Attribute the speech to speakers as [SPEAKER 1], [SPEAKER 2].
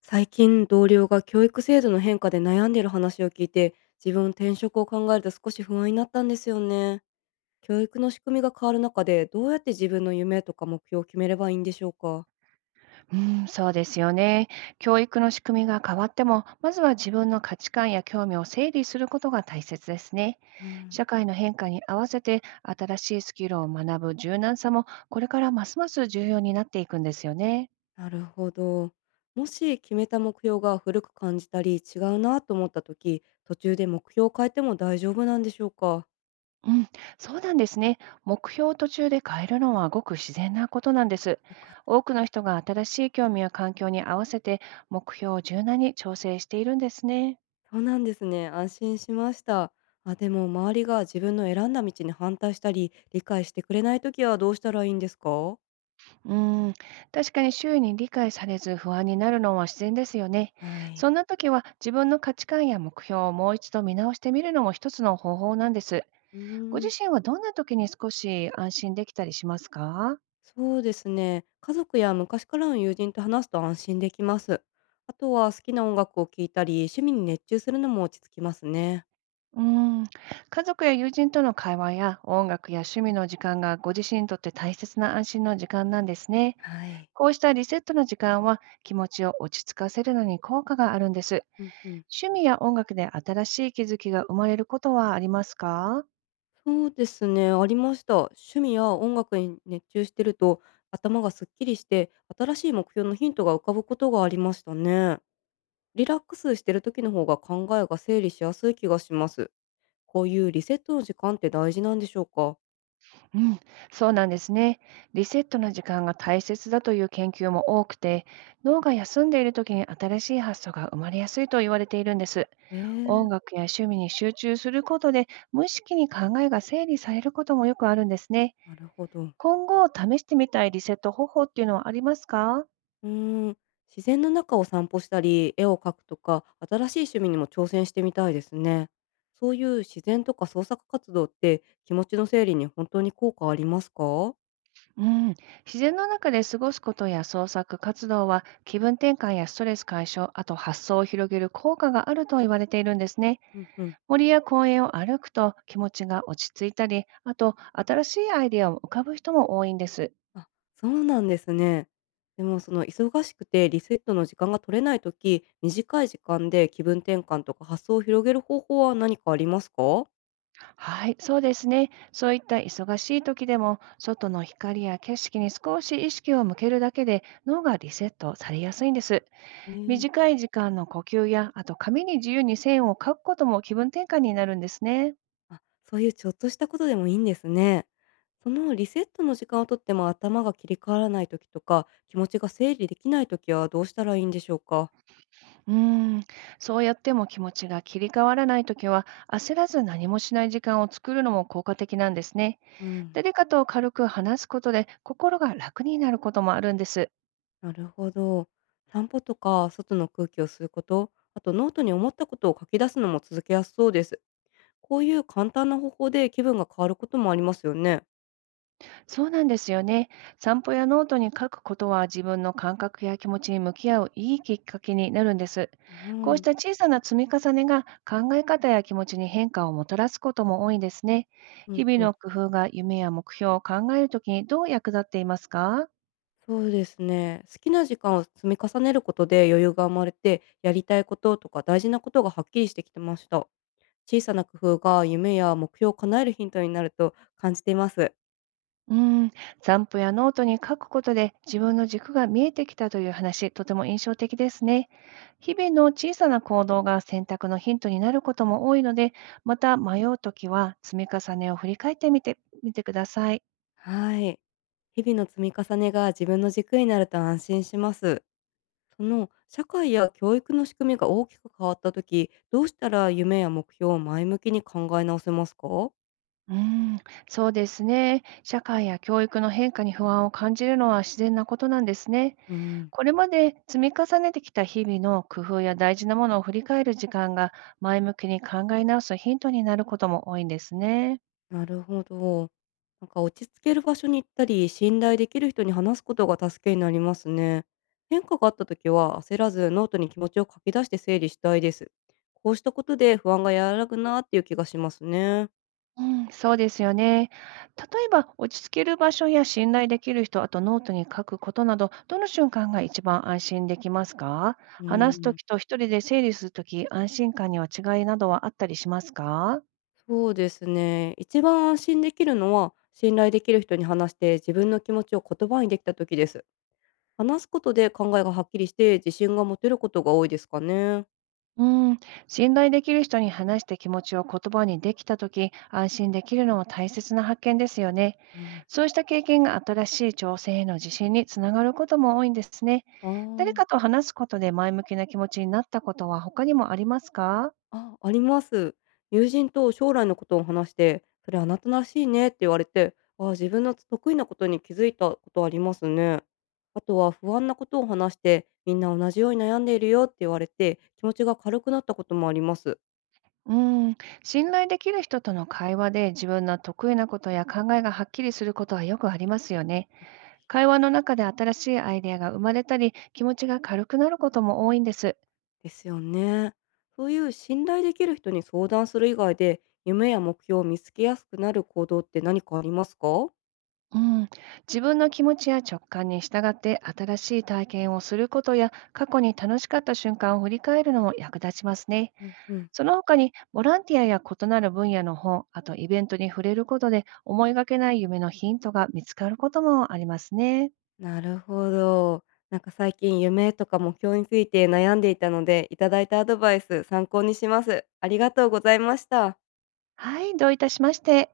[SPEAKER 1] 最近同僚が教育制度の変化で悩んでいる話を聞いて、自分転職を考えると少し不安になったんですよね。教育の仕組みが変わる中で、どうやって自分の夢とか目標を決めればいいんでしょうか？
[SPEAKER 2] うん、そうですよね。教育の仕組みが変わっても、まずは自分の価値観や興味を整理することが大切ですね。
[SPEAKER 1] うん。
[SPEAKER 2] 社会の変化に合わせて新しいスキルを学ぶ柔軟さも、これからますます重要になっていくんですよね。
[SPEAKER 1] なるほど。もし決めた目標が古く感じたり違うなと思った時、途中で目標を変えても大丈夫なんでしょうか？
[SPEAKER 2] うん、そうなんですね。目標を途中で変えるのはごく自然なことなんです。
[SPEAKER 1] よかった。
[SPEAKER 2] 多くの人が新しい興味や環境に合わせて目標を柔軟に調整しているんですね。
[SPEAKER 1] そうなんですね、安心しました。あ、でも周りが自分の選んだ道に反対したり理解してくれない時はどうしたらいいんですか？
[SPEAKER 2] うーん、確かに周囲に理解されず不安になるのは自然ですよね。
[SPEAKER 1] はい。
[SPEAKER 2] そんな時は自分の価値観や目標をもう一度見直してみるのも一つの方法なんです。
[SPEAKER 1] うー
[SPEAKER 2] ご自
[SPEAKER 1] ん、
[SPEAKER 2] 身はどんな時に少し安心できたりしますか？
[SPEAKER 1] そうですね。家族や昔からの友人と話すと安心できます。あとは好きな音楽を聴いたり、趣味に熱中するのも落ち着きますね。
[SPEAKER 2] うーん、家族や友人との会話や音楽や趣味の時間がご自身にとって大切な安心の時間なんですね。
[SPEAKER 1] はい。
[SPEAKER 2] こうしたリセットの時間は気持ちを落ち着かせるのに効果があるんです。
[SPEAKER 1] うんうん。
[SPEAKER 2] 趣味や音楽で新しい気づきが生まれることはありますか？
[SPEAKER 1] そうですね、ありました。趣味や音楽に熱中してると、頭がすっきりして、新しい目標のヒントが浮かぶことがありましたね。リラックスしてる時の方が考えが整理しやすい気がします。こういうリセットの時間って大事なんでしょうか。
[SPEAKER 2] うん、そうなんですね。リセットの時間が大切だという研究も多くて、脳が休んでいる時に新しい発想が生まれやすいと言われているんです。音
[SPEAKER 1] ええ。
[SPEAKER 2] 楽や趣味に集中することで、無意識に考えが整理されることもよくあるんですね。
[SPEAKER 1] なるほど。
[SPEAKER 2] 今後試してみたいリセット方法っていうのはありますか？
[SPEAKER 1] うーん、自然の中を散歩したり、絵を描くとか、新しい趣味にも挑戦してみたいですね。そういう自然とか創作活動って気持ちの整理に本当に効果ありますか？
[SPEAKER 2] うん、自然の中で過ごすことや創作活動は気分転換やストレス解消、あと発想を広げる効果があると言われているんですね。
[SPEAKER 1] うんうん。
[SPEAKER 2] 森や公園を歩くと気持ちが落ち着いたり、あと新しいアイデアを浮かぶ人も多いんです。
[SPEAKER 1] あ、そうなんですね。でもその忙しくてリセットの時間が取れないとき、短い時間で気分転換とか発想を広げる方法は何かありますか？
[SPEAKER 2] はい、そうですね。そういった忙しい時でも、外の光や景色に少し意識を向けるだけで脳がリセットされやすいんです。
[SPEAKER 1] ねえ。
[SPEAKER 2] 短い時間の呼吸や、あと紙に自由に線を書くことも気分転換になるんですね。
[SPEAKER 1] あ、そういうちょっとしたことでもいいんですね。そのリセットの時間をとっても頭が切り替わらない時とか、気持ちが整理できない時はどうしたらいいんでしょうか？
[SPEAKER 2] うーん、そうやっても気持ちが切り替わらない時は、焦らず何もしない時間を作るのも効果的なんですね。
[SPEAKER 1] うん。
[SPEAKER 2] 誰かと軽く話すことで心が楽になることもあるんです。
[SPEAKER 1] なるほど。散歩とか外の空気を吸うこと、あとノートに思ったことを書き出すのも続けやすそうです。こういう簡単な方法で気分が変わることもありますよね。
[SPEAKER 2] そうなんですよね。散歩やノートに書くことは自分の感覚や気持ちに向き合ういいきっかけになるんです。
[SPEAKER 1] う
[SPEAKER 2] こうし
[SPEAKER 1] ん、
[SPEAKER 2] た小さな積み重ねが考え方や気持ちに変化をもたらすことも多いんですね。
[SPEAKER 1] う
[SPEAKER 2] 日
[SPEAKER 1] ん
[SPEAKER 2] 々
[SPEAKER 1] うん。
[SPEAKER 2] の工夫が夢や目標を考えるときにどう役立っていますか？
[SPEAKER 1] そうですね。好きな時間を積み重ねることで余裕が生まれて、やりたいこととか大事なことがはっきりしてきてました。小さな工夫が夢や目標を叶えるヒントになると感じています。
[SPEAKER 2] うん、散歩やノートに書くことで自分の軸が見えてきたという話、とても印象的ですね。日々の小さな行動が選択のヒントになることも多いので、また迷うときは積み重ねを振り返ってみてみてください。
[SPEAKER 1] はい。日々の積み重ねが自分の軸になると安心します。その社会や教育の仕組みが大きく変わった時、どうしたら夢や目標を前向きに考え直せますか？
[SPEAKER 2] うん、そうですね。社会や教育の変化に不安を感じるのは自然なことなんですね。
[SPEAKER 1] うん。
[SPEAKER 2] これまで積み重ねてきた日々の工夫や大事なものを振り返る時間が前向きに考え直すヒントになることも多いんですね。
[SPEAKER 1] なるほど。なんか落ち着ける場所に行ったり、信頼できる人に話すことが助けになりますね。変化があった時は焦らずノートに気持ちを書き出して整理したいです。こうしたことで不安が和らぐなっていう気がしますね。
[SPEAKER 2] うん、そうですよね。例えば、落ち着ける場所や信頼できる人、あとノートに書くことなど、どの瞬間が一番安心できますか？
[SPEAKER 1] う
[SPEAKER 2] 話すと
[SPEAKER 1] ん。
[SPEAKER 2] きと一人で整理するとき、安心感には違いなどはあったりしますか？
[SPEAKER 1] そうですね。一番安心できるのは、信頼できる人に話して自分の気持ちを言葉にできた時です。話すことで考えがはっきりして自信が持てることが多いですかね。
[SPEAKER 2] うん、信頼できる人に話して気持ちを言葉にできたとき、安心できるのは大切な発見ですよね。
[SPEAKER 1] うん。
[SPEAKER 2] そうした経験が新しい挑戦への自信につながることも多いんですね。
[SPEAKER 1] あ
[SPEAKER 2] 誰か
[SPEAKER 1] あ。
[SPEAKER 2] と話すことで前向きな気持ちになったことは他にもありますか？
[SPEAKER 1] あ、あります。友人と将来のことを話して、それあなたらしいねって言われて、ああ、自分の得意なことに気づいたことありますね。あとは不安なことを話して、みんな同じように悩んでいるよって言われて、気持ちが軽くなったこともあります。
[SPEAKER 2] うん、信頼できる人との会話で自分の得意なことや考えがはっきりすることはよくありますよね。
[SPEAKER 1] やっぱり、
[SPEAKER 2] 会話の中で新しいアイデアが生まれたり、気持ちが軽くなることも多いんです。
[SPEAKER 1] ですよね。そういう信頼できる人に相談する以外で、夢や目標を見つけやすくなる行動って何かありますか？
[SPEAKER 2] うん、自分の気持ちや直感に従って新しい体験をすることや過去に楽しかった瞬間を振り返るのも役立ちますね。
[SPEAKER 1] うんうん。
[SPEAKER 2] その他にボランティアや異なる分野の本、あとイベントに触れることで思いがけない夢のヒントが見つかることもありますね。
[SPEAKER 1] なるほど。なんか最近夢とか目標について悩んでいたので、いただいたアドバイス参考にします。ありがとうございました。
[SPEAKER 2] はい、どういたしまして。